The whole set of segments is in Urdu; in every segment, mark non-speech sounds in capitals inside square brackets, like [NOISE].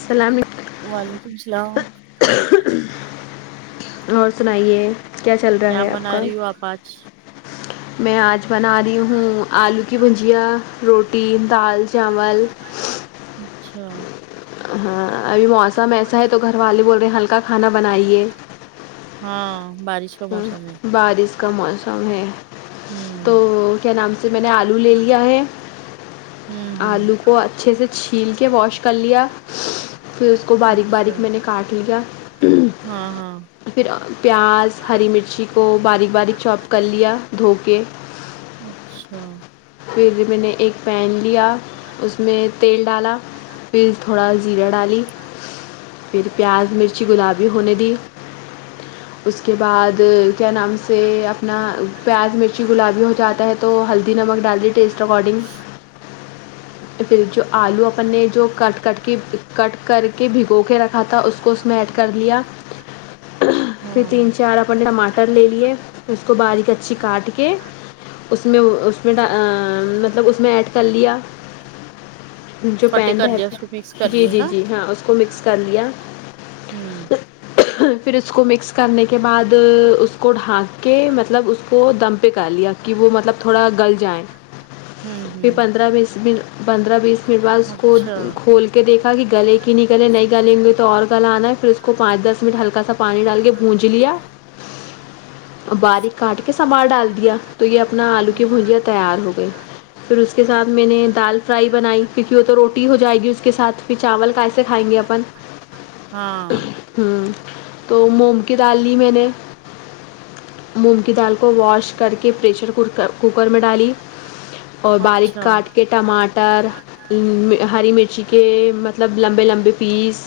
سلامک وعلیکم السلام [INAUDIBLE] اور سنائیے کیا چل رہا ہے آپ بنا کا رہی ہو آپ آج میں آج بنا رہی ہوں آلو کی بھجیا روٹ ٹی دال چاول اچھا ہاں ابھی موسم ایسا ہے تو گھر والے بول رہے ہیں ہلکا کھانا بنائیے ہاں بارش کا موسم ہے بارش کا موسم ہے تو ہوں کے نام سے میں نے آلو لے لیا ہے ہوں ہوں آلو کو اچھے سے چھیل کے واش کر لیا پھر اس کو باریک اچھا باریک میں نے کاٹ لیا ہاں ہاں پھر پیاز ہری مرچی کو باریک باریک چوپ کر لیا دھو کے اچھا پھر میں نے ایک پین لیا اس میں تیل ڈالا پھر تھوڑا زیرا ڈالی پھر پیاز مرچی گلابی ہونے دی اس کے بعد کیا نام سے اپنا پیاز مرچی گلابی ہو جاتا ہے تو ہلدی نمک ڈال دیے ٹیسٹ اکارڈنگ پھر جو آلو اپن نےجو کٹ کٹ کے کٹ کر کے بھگو کے رکھا تھا اس کو اس میں ایڈ کر لیا پھر ہاں تین چار ٹماٹر لے لیے اس کو باریک اچھی کاٹ کے اس میں اس میں مطلب اس میں ایڈ کر لیا جو چھوٹے پین کر لیا رہتا اس کو مکس کر جی لیا جی نا جی ہاں اس کو مکس کر لیا ہوں پھر اس کو مکس کرنے کے بعد اس کو ڈھانک کے مطلب اس کو دم پہ کر لیا کہ وہ مطلب تھوڑا گل جایں ہوں پھر ہوں پندربیس پندرہ بیس منٹ بعد اس کو اچھا کھول کے دیکھا کہ گلے کی نہیں گلے نہیں گلیں گے تو اور گلا نا پھر اس کو پانچ دس منٹ ہلکا سا پانی ڈال کے بھونج لیا باریک کاٹ کے سنوار ڈال دیا تو یہ اپنا آلو کی بھجیاں تیار ہو گئی پھر اس کے ساتھ میں نے دال فرائی بنائی کیونکہ وہ تو روٹی ہو جائے گی اس کے ساتھ پھر چاول کیسے کھائیں گے اپن ہاں ہ تو مونگ کی دال لی میں نے مونگ کی دال کو واش کر کے پریشر کوکر میں ڈالی اور باریک اچھا کاٹ کے ٹماٹر ہری مرچی کے مطلب لمبے لمبے پیس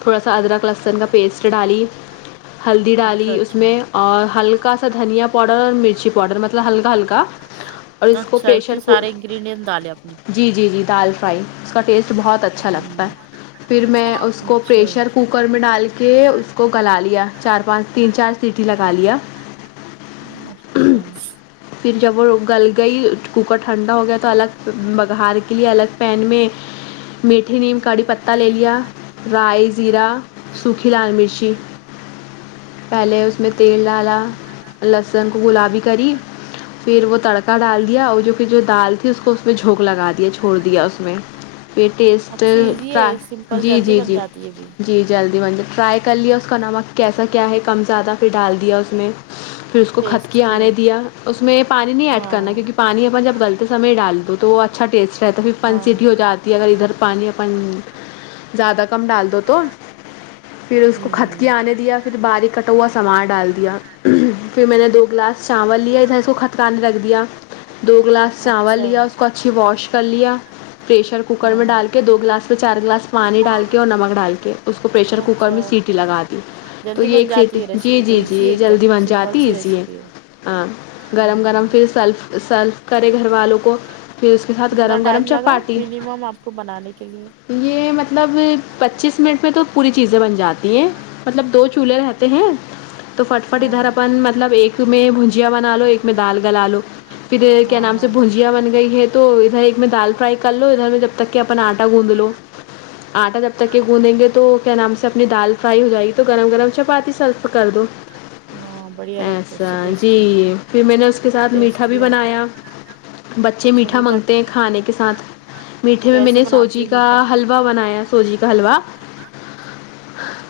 تھوڑا سا ادرک لہسن کا پیسٹ ڈالی ہلدی اچھا ڈالی اس اچھا میں اور ہلکا سا دھنیا پاؤڈر اور مرچی پاؤڈر مطلب ہلکا ہلکا اور اس کو اچھا اتنے پریشر سارے انکریڈینٹ ڈالے آپ نے جی جی جی دال فرائی اس کا ٹیسٹ بہت اچھا لگتا ہوں ہے پھر میں اس کو اچھا پریشر کوکر میں ڈال کے اس کو گلا لیا چار پانچ تین چار سیٹی لگا لیا اچھا پھر جب وہ گل گئی کوکر ٹھنڈا ہو گیا تو الگ بگار کے لیے الگ پین میں میٹھی نیم کڑی پتہ لے لیا رائی زیرہ سوکھی لال مرچی پہلے اس میں تیل ڈالا لہسن کو گلابی کری پھر وہ تڑکا ڈال دیا اور جو کہ جو دال تھی اس کو اس میں جھونک لگا دیا چھوڑ دیا اس میں پے ٹیسٹ اچھی ایزی ہے سمپل ٹراجی جلدی جی بن جی جاتی ہے بھی جی جلدی بن جائے ٹرائی کر لیا اس کا نمک کیسا کیا ہے کم زیادہ پھر ڈال دیا اس میں پھر اس کو ٹیسٹ کھتکی کے آنے دیا اس میں پانی نہیں ایڈ کیا ہاں پانی اپ جب گلتے سمے ڈال دو تو وہ اچھا ٹیسٹ رہتا ہے پھر ہاں پانچ سیٹی ہو جاتی اگر ادھر پانی اپن زیادہ کم ڈال دو تو پھر اس کو کھتکی ہوں آنے دیا پھر باریک کٹا ہوا سنوار ڈال دیا پھر میں نے دو گلاس چاول لیا ادھر سے کو کھتکانے رکھ دیا دو گلاس چاول اچھا لیا اس کو اچھی واش کر لیا پریشر کوکر میں ہاں ڈال کے دو گلاس میں چار گلاس پانی ڈال کے اور نمک ڈال کے اس کو پریشر کوکر اچھا میں سیٹی لگا دی تو جلدی یہ بن ایک سیٹی جاتی ہے جی ریسیپی تو جی ایزی ہے جی ایک دم جلدی بن سمپل جاتی ہے سی ایزی ہے ریسیپی ہاں گرم گرم ہ پھر سرف سرف کرے گھر والوں کو پھر اس کے ساتھ کتنا گرم گرم ٹائم لگا چپاتی منیمم آپ کو بنانے کے لیے یہ مطلب پچیس منٹ میں تو پوری چیزیں بن جاتی ہیں مطلب دو چولہے رہتے ہیں تو فٹ فٹ ہاں ادھر اپن مطلب ایک میں بھجیا بنا لو ایک میں دال گلا لو پھریہ کیا ہاں نام سے ہاں بھجیا بن گئی ہے تو ادھر ایک میں دال فرائی کر لو ادھر میں جب تک کہ اپنا آٹا گوند لو آٹا جب تک کہ گوندیں گے تو کیا نام سے اپنی دال فرائی ہو جائے گی تو گرم گرم چپاتی سرف کر دو ہاں بڑھیا لگتا اس سے ایسا جی ٹیسٹی پھر میں نے اس کے ساتھ میٹھا ٹیسٹ بھی آتا بنایا بچے میٹھا مانگتے ہیں کھانے کے ساتھ میٹھے میں میں کیسے نے بناتی سوجی ہوں کا میٹھا حلوا حلوا بنایا سوجی کا حلوا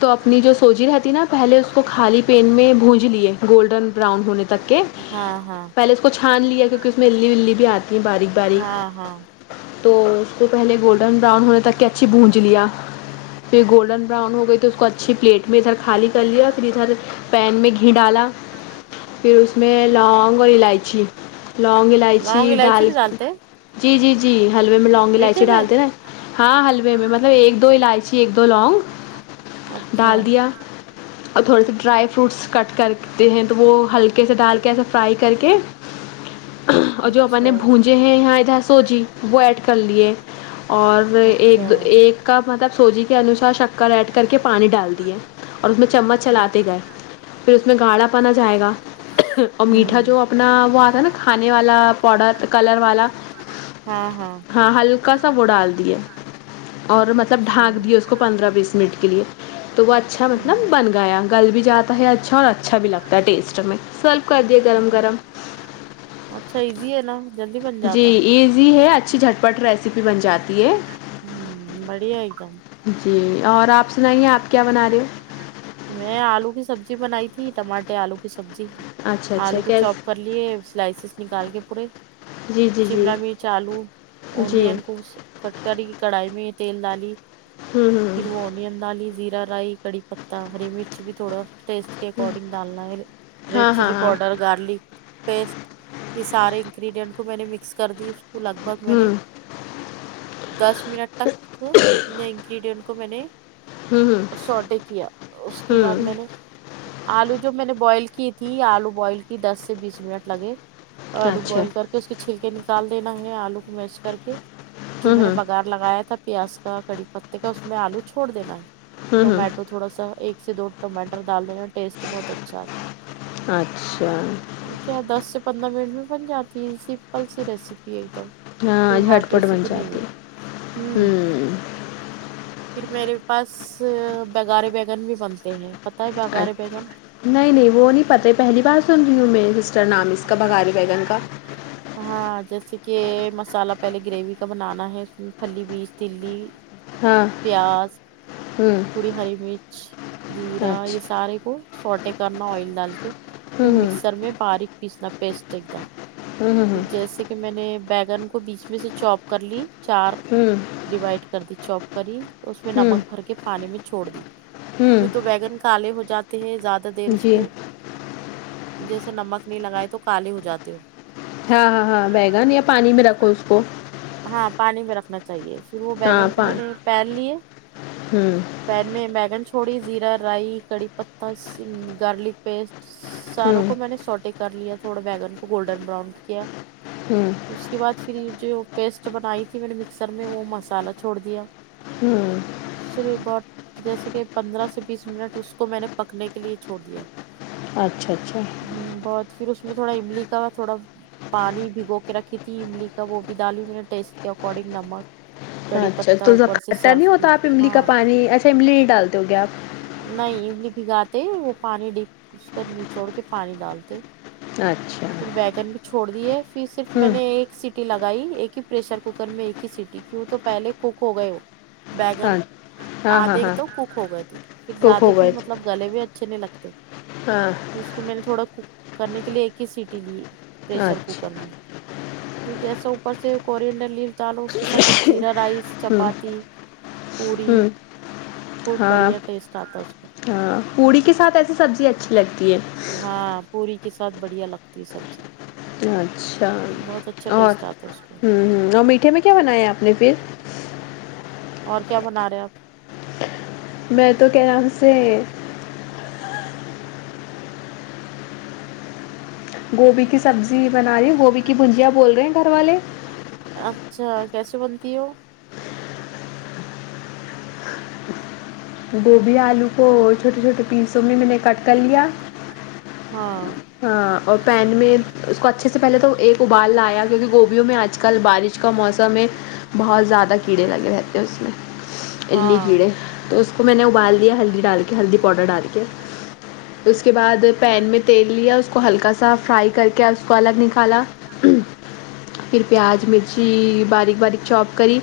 تو اپنی جو سوجی رہتی نا پہلے اس کو خالی پین میں بونج لیے گولڈن براؤن ہونے تک کے ہاں ہاں پہلے اس کو چھان لیا کیونکہ اس میں الی ولی بھی آتی ہے باریک ہاں ہاں باریک تو اس کو پہلے گول ڈن براؤن ہونے تک کہ اچھی بونج لیا پھر گولڈن براؤن ہو گئی تھی اس کو اچھی پلیٹ میں ادھر خالی کر لیا پھر ادھر پین میں ڈالا پھر اس میں لونگ اور الائ چی لونگ الائچی لونگ ڈال بھی ڈالتے ہیں جی جی جی حلوے میں لونگ میٹھے الائچی میں ڈالتے ہے ہاں حلوے میں مطلب ایک دو الائچی ایک دو لونگ اچھا ڈال دیا اور تھوڑے سے ڈرائی فروٹس کٹ کرتے ہیں تو وہ ہلکے سے ڈال کے ایسے فرائی کر کے اور جو اپن نے اچھا بھونجے ہیں یہاں ادھر سوجی وہ ایڈ کر لیے اور اچھا ایک ایک کا مطلب سوجی کے انوسار شکر ایڈ کر کے پانی ڈال دیے اور اس میں چممچ ہوں چلاتے گئے پھر اس میں گاڑھا پن اا جائے گا اور میٹھا جو اپنا وہ نا کھانے والا پاوڈر کلر والا ہاں ہلکا سا وہ ڈال دیے اور مطلب اچھا ڈھانک دی اس کو پندرہ بیس منٹ کے لیے تو وہ اچھا مطلب بن گیا گل بھی جاتا ہے اچھا اور اچھا بھی لگتا ہے ٹیسٹ میں سرو کر دیے گرم گرم اچھا ایزی ہے نا جلدی بن جی جاتا ایزی ہے اچھی جھٹ پٹ ریسیپی بن جاتی ہے ہوں بڑھیا ایک دم جی اور آپ سنائیے آپ کیا بنا رہے ہو میں آلو کی سبزی بنائی تھی ٹماٹے آلو کی سبجی ہو اچھا اچھا آلو کو چوپ کیسے کر لیے سلائسیز نکال کے پورے جی جی جی شیملا مرچ آلو جی انیوں کٹ کری کڑھائی میں تیل ڈالی ہوں ہوں پھر وہ این [UNINTELLIGIBLE] دالی زیرا رائی کڑی پتا ہری مرچ بھی تھوڑا ٹیسٹ کے اکارڈنگ ڈالنا ہے ریڈ ہاں ہاں چلی ہاں پاؤڈر گارلک پیسٹ یہ سارے انگریڈنٹ کو میں نے مکس کر دی تو لگ بھگ میں نے ہوں دس منٹ تک اتنے انگریڈینٹ کو میں نے ہوں ہوں سوٹے کیا اس کے بعد ہوں میں نے آلو جو میں نے بوئل کی تھی آلو بوئل کی دس سے بیس منٹ لگے آلو اچھا بوئل کر کے اس کے چھلکے نکال دینا ہے آلو کو میش کر کے جو ہوں میں نے ہوں بگار لگایا تھا پیاز کا کڑی پتے کا اس میں آلو چھوڑ دینا ہے ہوں ہوں ٹومیٹو تو تھوڑا سا ایک سے دو ٹماٹر ڈال دینا ٹیسٹ بہت اچھا آتا اچھا کیا دس سے پندرہ منٹ میں بن جاتی ہے سمپل سی ریسیپی تو ہاں کوئی جھٹ ہارڈ پٹ بن ریسیپی نہیں ہے جاتی ہمم ہوں پھر میرے پاس بگارے بیگن بھی بنتے ہیں پتا ہے اچھا بگارے بیگن نہیں نہیں وہ نہیں پتے پہلی بار سن رہی ہوں میرے سسٹر نام اس کا بگارے بیگن کا ہاں جیسے کہ مسالہ پہلے گریوی کا بنانا ہے اس میں پھلی بیج تلی ہاں پیاز ہوں تھوڑی ہری مرچ جیرا یہ اچھا سارے کو سوٹے کرنا آئل ڈال کے پھر ہوں مکسر میں باریک پیسنا پیسٹ ایک دم ہوں پھر ہوں جیسے کہ میں نے بیگن کو بیچ میں سے چاپ کر لی چار ہمم ڈیوائڈ کر دی چوپ کری اس میں ہوں نمک بھر کے پانی میں چھوڑ دی ہوں یوں تو بیگن کالے ہو جاتے ہیں زیادہ دیر ہوں اس جی کو جیسے نمک نہیں لگائے تو کالے ہو جاتے ہو ہاں ہاں ہاں بیگن یاں پانی میں رکھو اس کو ہاں پانی میں رکھنا چاہیے پھر وہ ہاں بیگن کو میں پانی۔ نے پین لیے ہوں پین میں بیگن چھوڑی زیرہ رائی کڑی پتہ گارلک پیسٹ سساروں ہوں کو میں نے سوٹے کر لیا تھوڑا بیگن کو گولڈن براؤن کیا ہوں اس کے بعد پھر یہ جو پیسٹ بنائی تھی میں نے مکسر میں وہ مسالہ چھوڑ دیا ہوں [UNINTELLIGIBLE] بٹ تو جیسے کہ پندرہ سے بیس منٹ اس کو میں نے پکنے کے لیے چھوڑ دیا اچھا اچھا ہوں بہت پھر اس میں تھوڑا املی کا تھوڑا پانی بھگو کے رکھی تھی املی کا وہ بھی ڈالی میں نے ٹیسٹ کے اکارڈنگ نمک ہاں کڑی اچھا پتہ تو زا اوپر سے کھٹا نہیں سرو کی ہوتا آپ املی کا ہاں پانی اچھا املی نہیں ڈالتے ہو گے آپ نہیں املی بھگاتے ہی وہ پانی ڈپ اس کو نچوڑ کے پانی ڈالتے اچھا پھر بیگن بھی چھوڑ دیے پھر صرف میں ہوں نے ایک سیٹ سٹی لگائی ایک ہی پریشر کوکر میں ایک ہی سیٹی کیوں تو پہلے کک ہو گئے ہو بیگن ہاں ہاں ہاں آدھے ہاں تو کک ہو گئے تھے پھر ٹوک زیادہ ہو بھی گئے مطلب مطلب گلے ہوئے اچھے نہیں لگتے ہاں اس کو میں نے تھوڑا کوک کرنے کے لیے ایک ہی سیٹی لی پریشر کوکر اچھا میں جیسے اوپر سے کورینڈر لیف ڈالو اس کے ساتھ زیرا رائس ہوں چپاتی پوری ہوں بہت ہاں بڑھیا ٹیسٹ آتا ہے اس میں ہاں پوری کے ساتھ ایسی سبزی اچھی لگتی ہے ہاں پوری کے ساتھ بڑھیا لگتی ہے سبزی اچھا بہت اچھا اور ٹیسٹ آتا ہے اس میں ہوں ہوں اور میٹھے میں کیا بنایا آپ نے پھر اور کیا بنا رہے ہیں آپ میں تو کیا نام سے گوبھی کی سبزی بنا رہی ہے گوبھی کی بھجیہ بول رہے ہیں گھر والے اچھا کیسے بنتی ہو وہ گوبھی آلو کو چھوٹے چھوٹے پیسوں میں میں نے کٹ کر لیا ہاں ہاں اور پین میں اس کو اچھے سے پہلے تو ایک ابال لایا کیونکہ گوبھیوں میں آج کل بارش کا موسم میں بہت زیادہ کیڑے لگے رہتے ہیں اس میں اے لی ہاں کیڑے تو اس کو میں نے ابال دیا ہلدی ڈال کے ہلدی پاؤڈر ڈال کے اس کے بعد پین میں تیل لیا اس کو ہلکا سا فرائی کر کے اس کو الگ نکالا پھر پیاز مرچی باریک باریک چوپ کری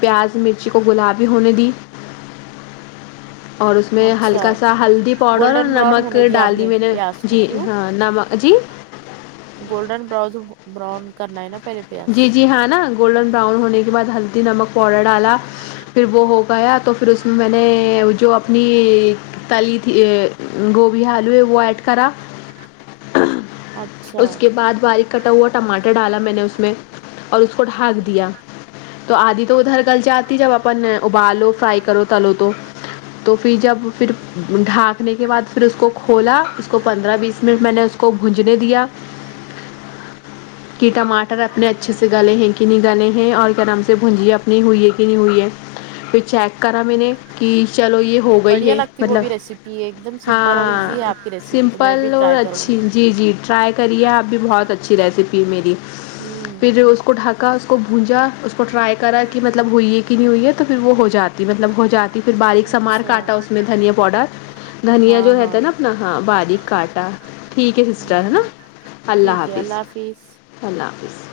پیاز مرچی کو گلابی ہونے دی اور اس میں ہلکا اچھا سا ہلدی پاؤڈر اور گولڈن براؤن نمک ہونے دیا آپ ڈال دی میں نے پیاز کو جی کیوں ہاں نما جی گولڈن براؤز براؤن کرنا ہے نا پہلے پیاز جی جی ہاں نا گولڈن براؤن ہونے کے بعد ہلدی نمک پاؤڈر ڈالا پھر وہ ہو گیا تو پھر اس میں میں نے جو اپنی تلی تھی گوبھی آلو ہے وہ ایڈ کرا اچھا اس کے بعد باریک کٹا ہوا ٹماٹر ڈالا میں نے اس کو میں اور اس کو ڈھاک دیا تو آدھی تو ادھر گل جاتی جب اپن ابالو فرائی کرو تلو تو تو پی جب پھر ڈھانکنے کے بعد فر اس کو کھولا اس کو پندرہ بیس منٹ میں نے اس کو بھونجنے دیا [INAUDIBLE] کیٹا ما ٹر اپنے اچھے سے گالے ہیں کہ نہیں گالے ہیں اور گرم سے اپنی بھونجی ہوئی ہے کہ نہیں ہوئی ہے پھر چیک کرا مینے کہ چلو یہ ہو گئی بڑھیا ہے لگتی وہ مطلب بھی ریسیپی ایک دم سمپل اور ہاں ایزی ہے آپ کی ریسیپی تو میں بھی سمپل اور ٹرائی کروں گی اچھی جی جی ٹرائی کریے آپ بھی بہت اچھی ریسیپی ہے میری ہوں پھر اس کو ڈھکا اس کو بونجا اس کو ٹرائی کرا کہ مطلب ہوئی ہے کہ نہیں ہوئی ہے تو پھر وہ ہو جاتی مطلب ہو جاتی پھر باریک سا مار اچھا کاٹا اس میں دھنیا پاؤڈر دھنیا ہاں جو رہتا ہاں ہے نا اپنا ہاں باریک کاٹا ٹھیک ہے سسٹر ہے نا اللہ حافظ بیس اللہ حافظ